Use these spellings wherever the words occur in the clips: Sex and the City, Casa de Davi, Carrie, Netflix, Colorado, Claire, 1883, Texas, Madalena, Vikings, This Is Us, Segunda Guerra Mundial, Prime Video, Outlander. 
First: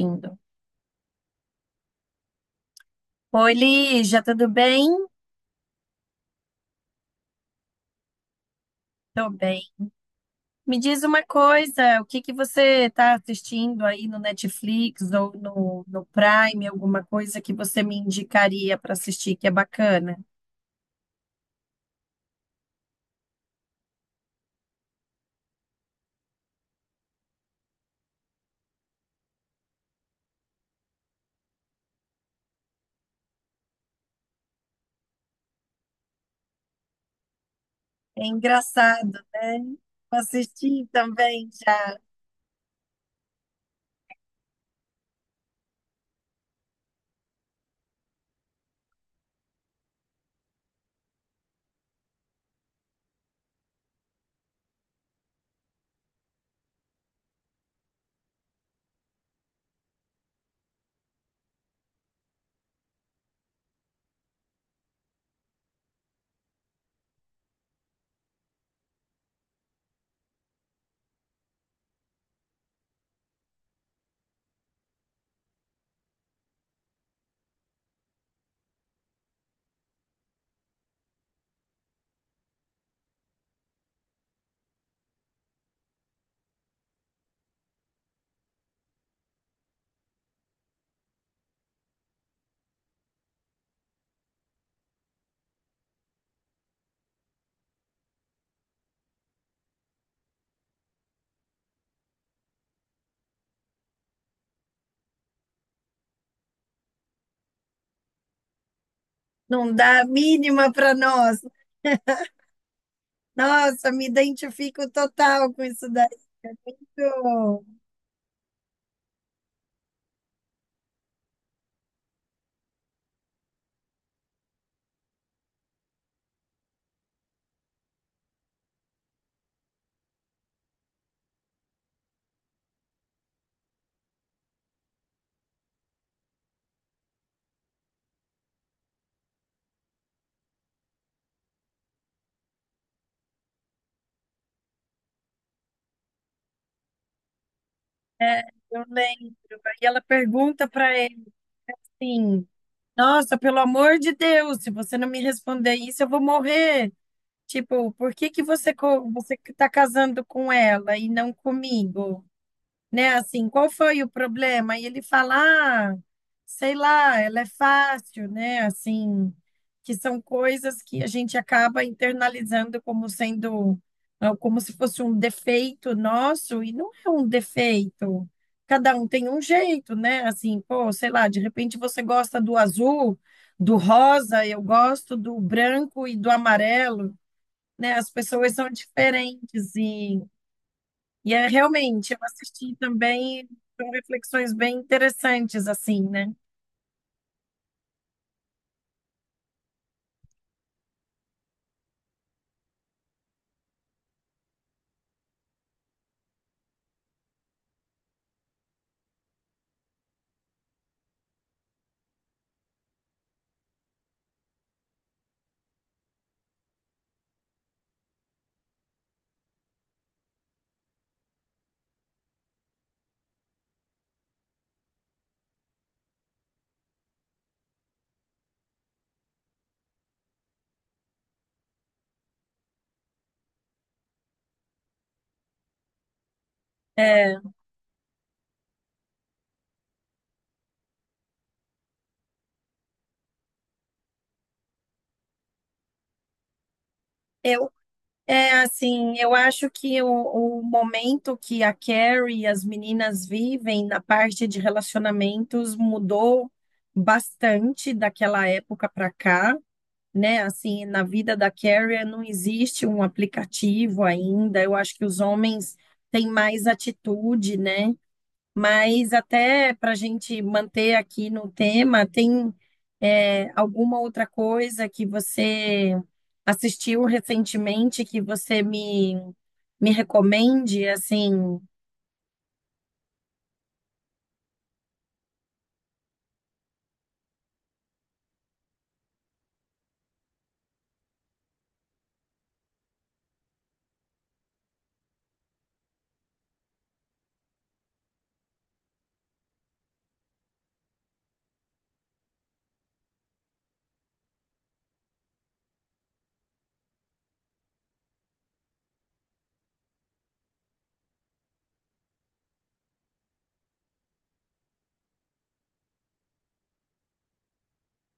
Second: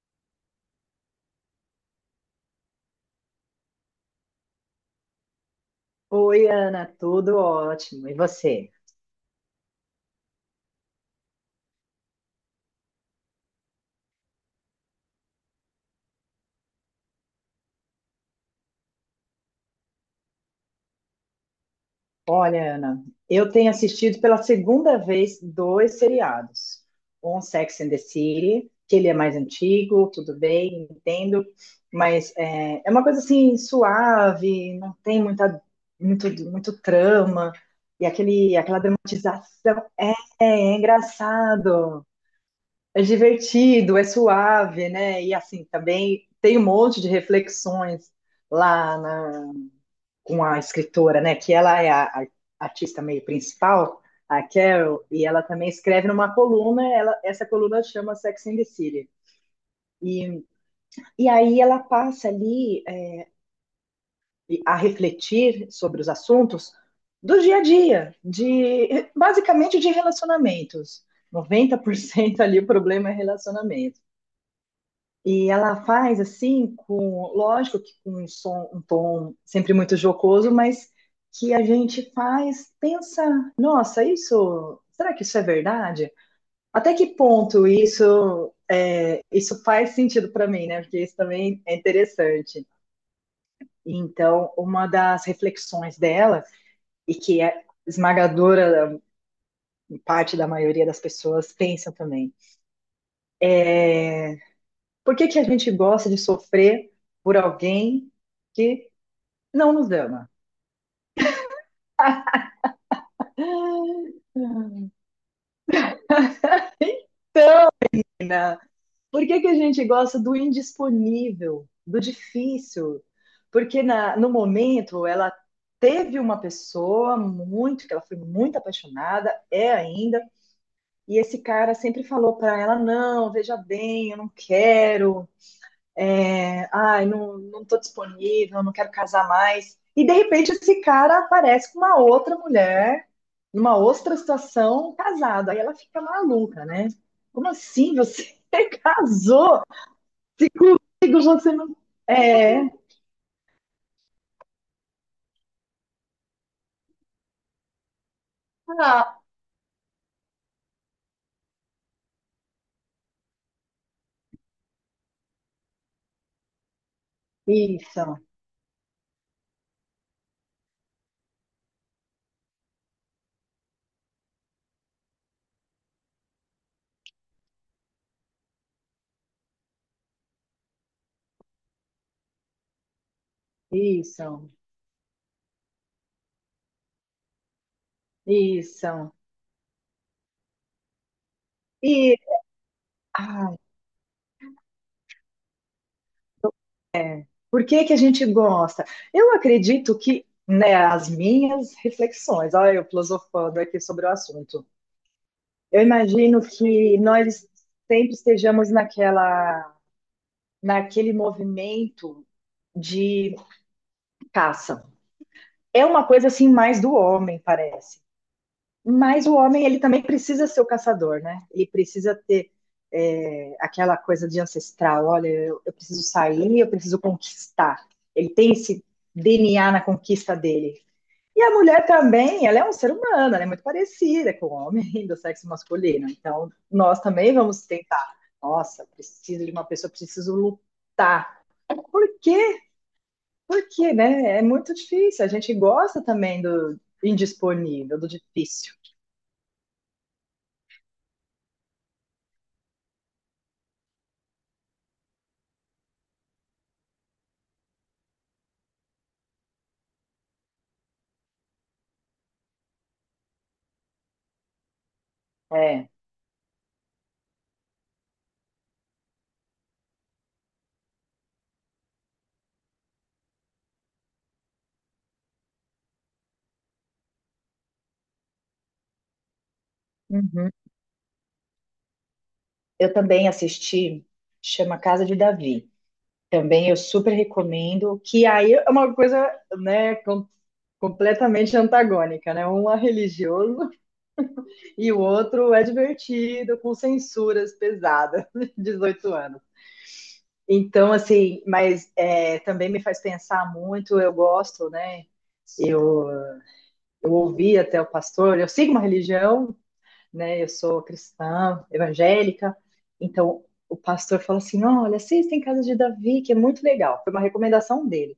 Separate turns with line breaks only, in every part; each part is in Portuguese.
Indo. Oi, Lígia, tudo bem?
Oi, Ana, tudo ótimo. E você?
Tô bem. Me diz uma coisa, o que que você está assistindo aí no Netflix ou no Prime, alguma coisa que você me indicaria para assistir que é bacana?
Olha, Ana, eu tenho assistido pela segunda vez dois seriados. Um Sex and the City, que ele é mais antigo, tudo bem, entendo, mas é uma coisa assim suave, não tem muita, muito, muito trama, e
É
aquela
engraçado, né?
dramatização é,
Eu
é
assisti também já.
engraçado, é divertido, é suave, né? E assim, também tem um monte de reflexões lá com a escritora, né? Que ela é a artista meio principal, a Carol, e ela também escreve numa coluna, essa coluna chama Sex and the City. E, e aí ela passa ali a refletir sobre os assuntos do dia a dia, de basicamente de relacionamentos. 90% ali o problema é relacionamento. E ela faz assim, lógico que com um tom sempre muito jocoso, mas que a gente faz, pensa, nossa, isso, será que isso é verdade? Até que ponto isso faz sentido para mim, né? Porque isso também é interessante. Então, uma das reflexões dela e que é esmagadora parte da maioria das pessoas pensam também. Por que que a gente gosta de sofrer por alguém que
Não
não nos
dá a
ama?
mínima para nós. Nossa, me identifico total com isso daí. Eu
Por que que a gente gosta do indisponível, do difícil? Porque no momento ela teve uma pessoa que ela foi muito apaixonada, é ainda, e esse cara sempre falou para ela, não, veja bem, eu não quero, ai, não, não tô disponível, não quero casar mais. E de repente esse cara aparece com uma outra mulher, numa outra situação, casado. Aí ela fica maluca, né? Como assim você
eu lembro.
casou?
E ela
Se
pergunta para
comigo
ele,
você não.
sim.
É.
Nossa, pelo amor de Deus, se você não me responder isso, eu vou morrer. Tipo, por que que você,
Ah,
você que tá casando com ela e não comigo? Né? Assim, qual foi o problema? E ele fala, ah, sei lá, ela é
isso,
fácil, né? Assim, que são coisas que a gente acaba internalizando como sendo, ah, como se fosse um defeito nosso, e não é um defeito. Cada um tem um jeito, né? Assim, pô, sei lá, de repente você gosta do azul, do rosa,
isso,
eu gosto do branco e do amarelo, né? As pessoas são
isso.
diferentes, e é realmente,
E
eu assisti também,
ai,
são reflexões bem interessantes, assim, né?
por que que a gente gosta? Eu acredito que, né, as minhas reflexões, olha, eu filosofando aqui sobre o assunto. Eu imagino que nós sempre estejamos naquele movimento de caça. É uma coisa assim mais do homem, parece. Mas o homem, ele também precisa ser o caçador, né? Ele precisa ter aquela coisa de ancestral, olha, eu preciso sair, eu preciso conquistar. Ele tem esse DNA na conquista dele. E a mulher também, ela é um ser humano, ela é muito parecida com o homem do sexo masculino. Então, nós também
É,
vamos tentar. Nossa, preciso de uma pessoa, preciso lutar. Por quê? Porque, né? É muito difícil. A gente gosta também do
eu,
indisponível, do
é
difícil.
assim, eu acho que o momento que a Carrie e as meninas vivem na parte de relacionamentos mudou bastante daquela época para cá, né? Assim, na vida da Carrie não existe um aplicativo ainda. Eu acho que os homens
É.
têm mais atitude, né? Mas até para a gente manter aqui no tema, tem alguma outra coisa que você assistiu recentemente que você me
Uhum.
recomende? Assim,
Eu também assisti, chama Casa de Davi. Também eu super recomendo, que aí é uma coisa, né, completamente antagônica, né? Um é religioso e o outro é divertido, com censuras pesadas, 18 anos. Então, assim, mas é, também me faz pensar muito, eu gosto, né? Eu, eu ouvi até o pastor, eu sigo uma religião, né? Eu sou cristã, evangélica, então o pastor falou assim: olha, assistem Casa de Davi, que é muito legal. Foi uma recomendação dele.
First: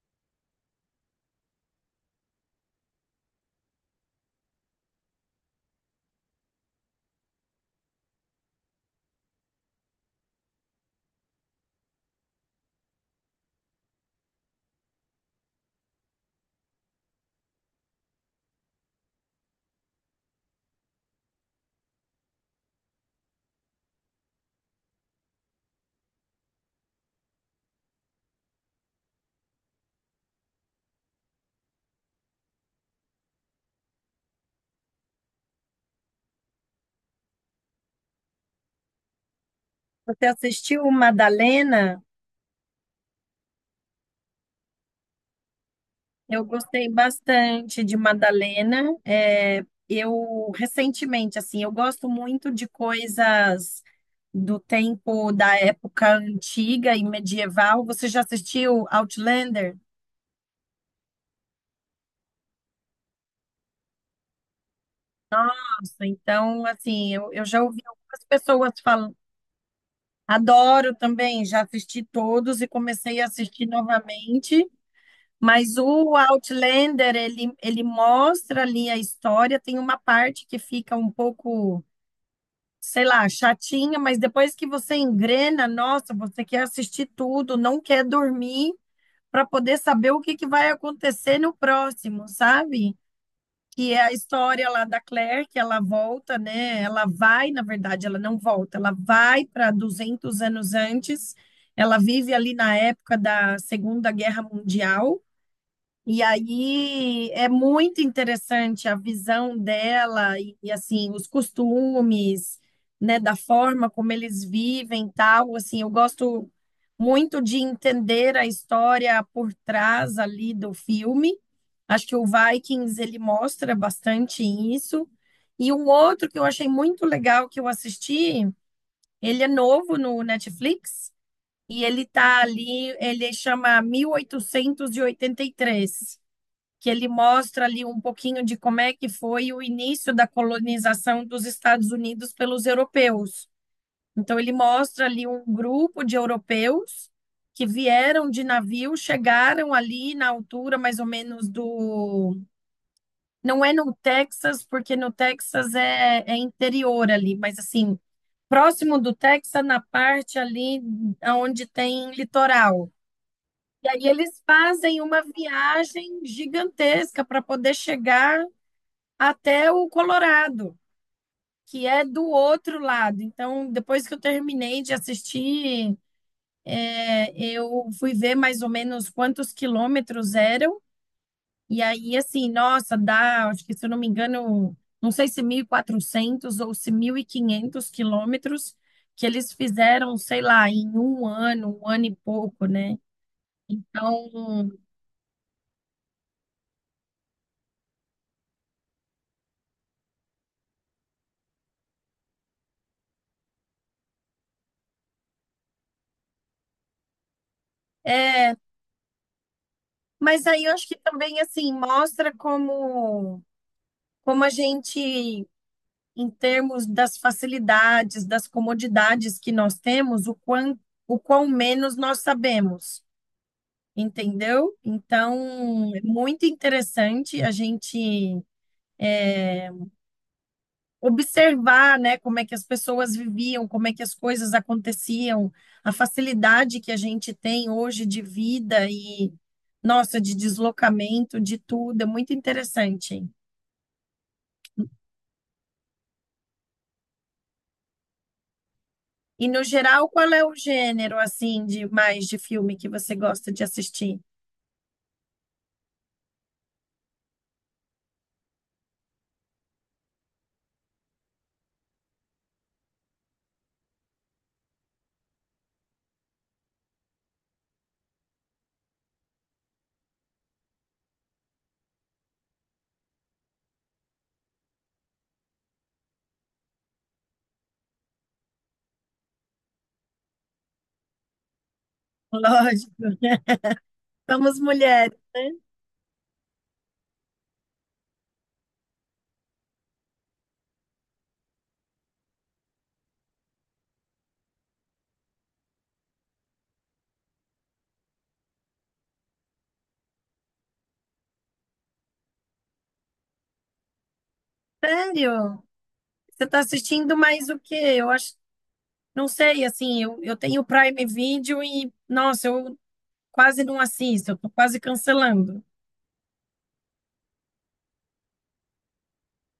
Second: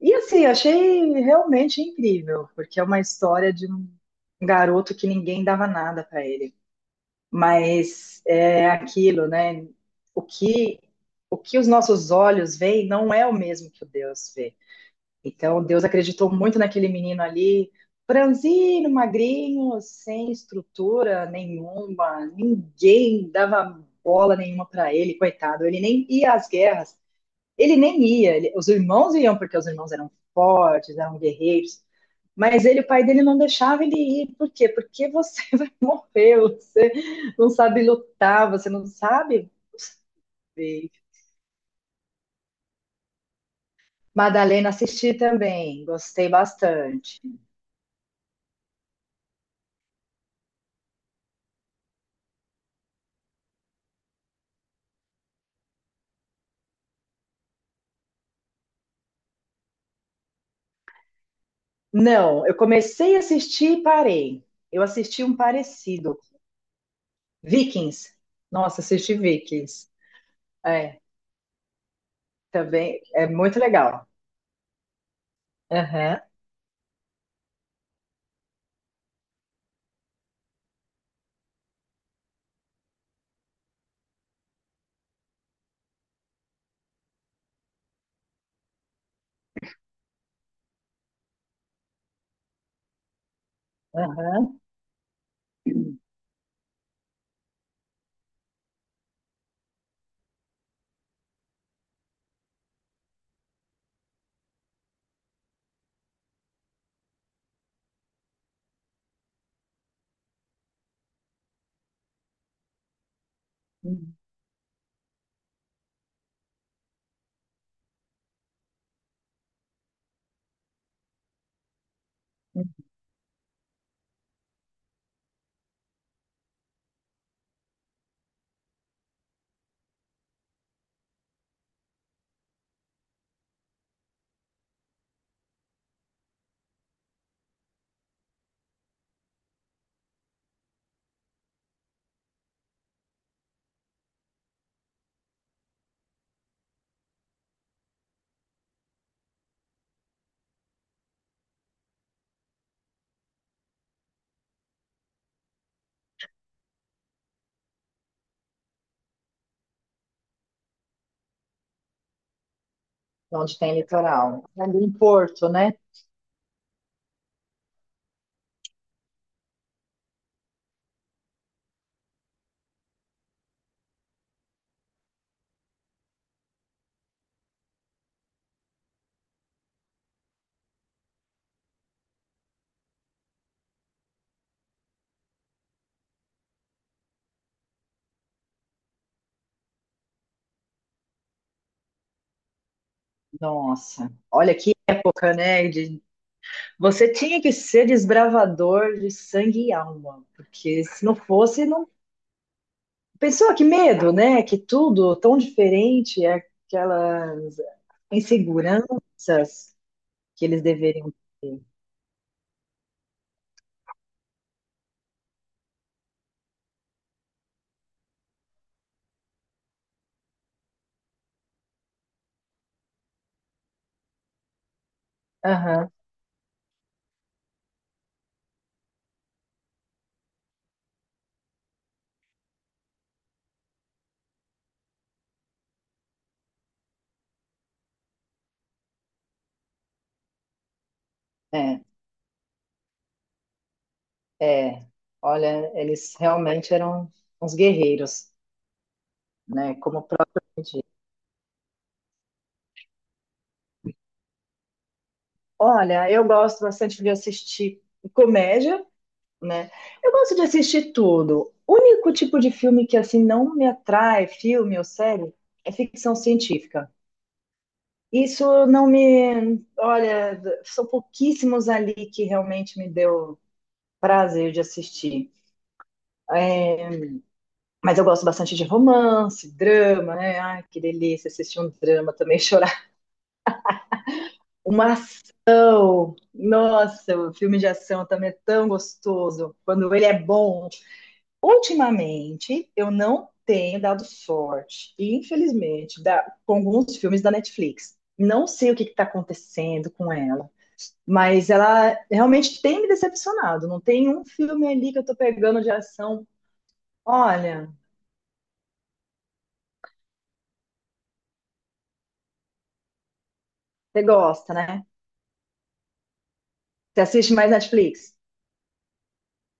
E assim, eu achei realmente incrível, porque é uma história de um garoto que ninguém dava nada para ele. Mas é aquilo, né? O que, o que os nossos olhos veem não é o mesmo que o Deus vê. Então, Deus acreditou muito naquele menino ali, franzino, magrinho, sem estrutura nenhuma, ninguém dava bola nenhuma para ele, coitado. Ele nem ia às guerras, ele nem ia. Ele- os irmãos iam porque os irmãos eram fortes, eram guerreiros. Mas ele, o pai dele não deixava ele ir. Por quê? Porque você vai morrer, você não sabe lutar, você não sabe.
você assistiu
Ver.
Madalena?
Madalena assisti também, gostei
Eu gostei
bastante.
bastante de Madalena. É, eu recentemente, assim, eu gosto muito de coisas do tempo da época antiga e medieval. Você já assistiu Outlander?
Não, eu comecei a assistir e parei. Eu assisti um parecido,
Então, assim, eu já ouvi
Vikings.
algumas pessoas
Nossa, assisti
falando.
Vikings.
Adoro
É,
também, já assisti todos e
também
comecei a
é muito
assistir
legal.
novamente. Mas o
Aham,
Outlander, ele mostra ali a história. Tem uma parte que fica um pouco, sei lá, chatinha, mas depois que você engrena, nossa, você quer assistir tudo, não quer dormir para poder saber o que que vai acontecer no próximo, sabe? Que é a
aham.
história lá da Claire, que ela volta, né? Ela vai, na verdade, ela não volta, ela vai para 200 anos antes. Ela vive ali na época da Segunda Guerra Mundial e aí é muito interessante a visão dela e, assim os costumes, né, da forma como
Hum,
eles vivem, tal, assim, eu gosto muito de entender a história por trás ali do filme. Acho que o
hum.
Vikings ele mostra bastante isso. E um outro que eu achei muito legal que eu assisti, ele é novo no Netflix e ele tá ali, ele chama 1883, que ele mostra ali um pouquinho de como é que foi o início da colonização dos Estados Unidos pelos europeus. Então, ele mostra ali um grupo de europeus que vieram de navio, chegaram ali na altura mais ou menos do. Não é no Texas, porque no Texas é interior ali, mas assim, próximo do Texas, na parte ali onde tem litoral.
Onde tem
E aí eles
litoral? Ali em
fazem uma
Porto, né?
viagem gigantesca para poder chegar até o Colorado, que é do outro lado. Então, depois que eu terminei de assistir, eu fui ver mais ou menos quantos quilômetros eram. E aí, assim, nossa, dá, acho que se eu não me engano, não sei se 1.400 ou se 1.500 quilômetros que eles fizeram, sei lá, em um ano e pouco, né?
Nossa, olha
Então,
que época, né? De- Você tinha que ser desbravador de sangue e alma, porque se não fosse, não. Pessoa, que medo, né? Que tudo tão diferente, aquelas
é.
inseguranças. Que
Mas
eles
aí eu acho que
deveriam
também,
ter.
assim, mostra como, a gente em termos das facilidades, das comodidades que nós temos, o quão menos nós sabemos, entendeu?
Aham,
Então, é muito interessante a gente observar, né, como é que as pessoas viviam, como é que as coisas aconteciam, a facilidade que a gente tem hoje de vida e, nossa, de deslocamento, de
é,
tudo, é muito interessante.
é. Olha, eles realmente eram uns guerreiros,
E no
né? Como o
geral, qual
próprio
é o
diz.
gênero assim de mais de filme que você gosta de assistir?
Olha, eu gosto bastante de assistir comédia, né? Eu gosto de assistir tudo. O único tipo de filme que assim não me atrai, filme ou série, é ficção científica. Isso não me, olha, são pouquíssimos ali que realmente me deu prazer de assistir. É. Mas eu gosto bastante de romance, drama, né? Ai, que delícia assistir um drama também, chorar.
Lógico. Vamos,
Uma
mulher.
ação. Nossa, o filme de ação também é tão gostoso. Quando ele é bom. Ultimamente, eu não tenho dado sorte. E, infelizmente, dá, com alguns filmes da Netflix. Não sei o que está acontecendo com ela. Mas ela realmente tem me decepcionado. Não tem um filme ali que eu tô pegando
Sério?
de ação.
Você tá assistindo mais o
Olha,
quê? Eu acho, não sei, assim, eu tenho Prime Video e, nossa, eu quase não
você
assisto, eu tô
gosta,
quase
né?
cancelando.
Você assiste mais Netflix?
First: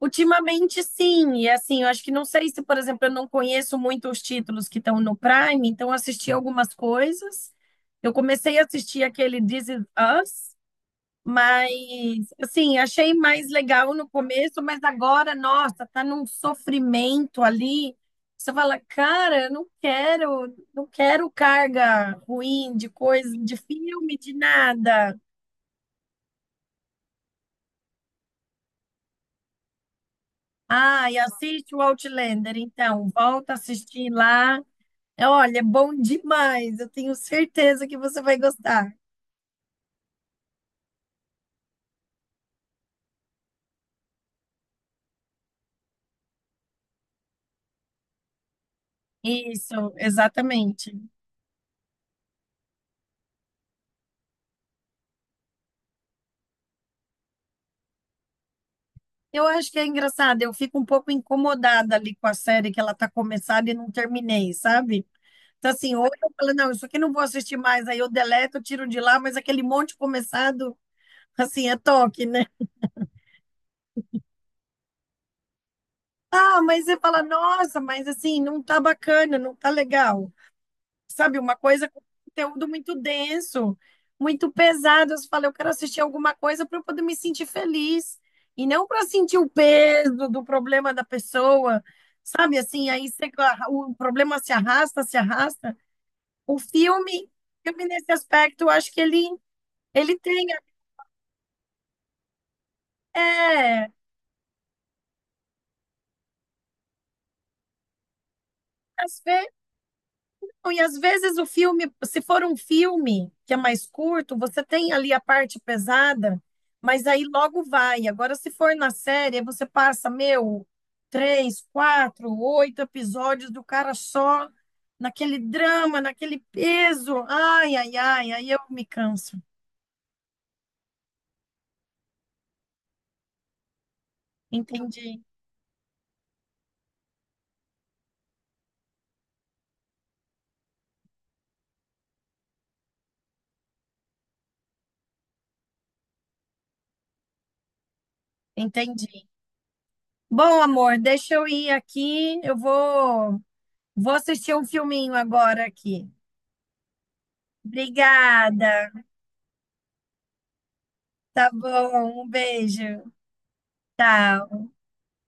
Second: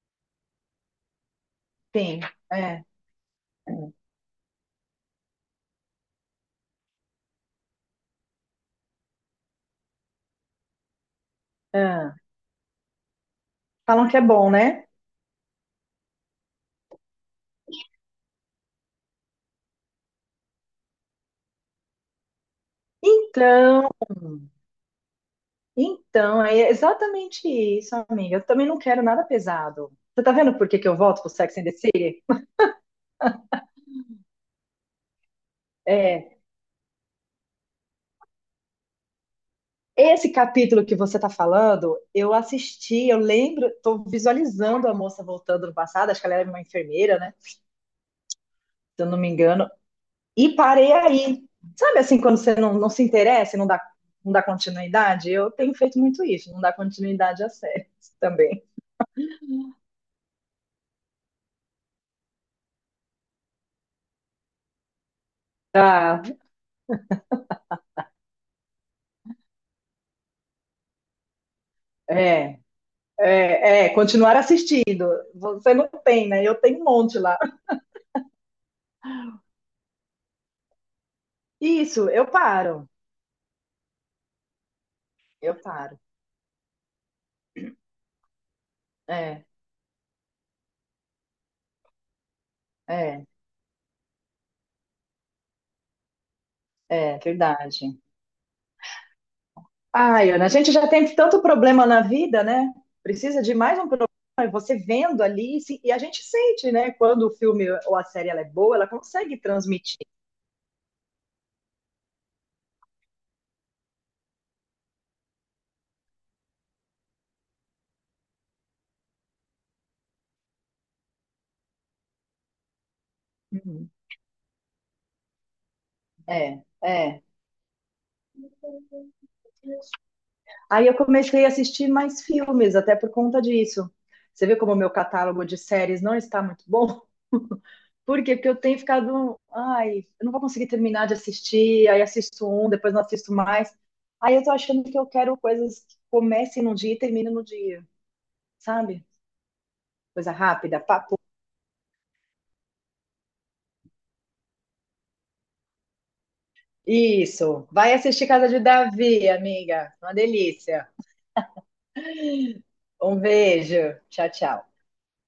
Ultimamente, sim, e assim, eu acho que
Sim,
não sei se, por
é.
exemplo, eu não conheço muito os títulos que estão no Prime, então eu assisti algumas coisas. Eu comecei a assistir aquele This Is Us. Mas,
Ah,
assim, achei mais legal no
falam que é bom,
começo, mas
né?
agora, nossa, tá num sofrimento ali. Você fala, cara, eu não quero, não quero carga ruim de coisa, de
Então,
filme, de nada.
então, é exatamente isso, amiga. Eu também não quero nada pesado. Você tá vendo por que que eu
Ah, e
volto pro Sex and the
assiste o
City?
Outlander, então, volta a assistir lá. É, olha, é bom
É,
demais, eu tenho certeza que você vai gostar.
esse capítulo que você tá falando, eu assisti, eu lembro, tô visualizando a moça voltando no passado, acho que ela era uma enfermeira, né? Se eu não me engano,
Isso,
e parei
exatamente.
aí. Sabe assim, quando você não, não se interessa, e não dá, não dá continuidade? Eu tenho feito muito isso, não dá continuidade a séries também.
Eu acho que é engraçado, eu fico um pouco incomodada ali com a série que ela tá começada e não terminei, sabe? Então, assim, hoje
Tá,
eu falo, não, isso aqui eu não vou assistir mais, aí eu deleto, eu tiro de lá, mas aquele monte começado, assim, é toque, né?
é. É, é, continuar assistindo. Você não tem, né? Eu
Ah,
tenho
mas
um
você
monte
fala,
lá.
nossa, mas assim, não tá bacana, não tá legal. Sabe, uma coisa com
Isso, eu
conteúdo
paro.
muito denso, muito pesado. Eu falei, eu
Eu
quero
paro.
assistir alguma coisa para eu poder me sentir feliz e não para sentir
É,
o peso do problema da pessoa, sabe? Assim, aí
é,
você- ah, o problema se arrasta, se arrasta. O
é
filme
verdade.
nesse aspecto, eu acho que ele
Ai,
tem,
Ana, a gente já tem tanto problema na vida, né? Precisa de mais um
é,
problema. E você vendo ali, se- e a gente sente, né? Quando o filme ou a série ela é boa, ela
às
consegue
vezes.
transmitir.
Não, e às vezes o filme, se for um filme que é mais curto, você tem ali a parte pesada, mas aí logo vai. Agora, se for na série, aí você passa, meu, três, quatro, 8 episódios do
Uhum.
cara só naquele drama, naquele
É,
peso.
é.
Ai, ai, ai, aí eu me canso.
Aí eu comecei a assistir mais filmes, até por conta disso. Você vê como o meu
Entendi,
catálogo de séries não está muito bom? Por quê? Porque eu tenho ficado, ai, eu não vou conseguir terminar de assistir, aí assisto um, depois não assisto mais. Aí eu tô achando que eu quero coisas que comecem num dia e terminem no dia, sabe?
entendi.
Coisa
Bom,
rápida,
amor,
papo.
deixa eu ir aqui. Eu vou assistir um filminho agora aqui.
Isso. Vai assistir Casa de
Obrigada.
Davi, amiga. Uma delícia.
Tá bom, um beijo.
Um beijo. Tchau,
Tchau.
tchau.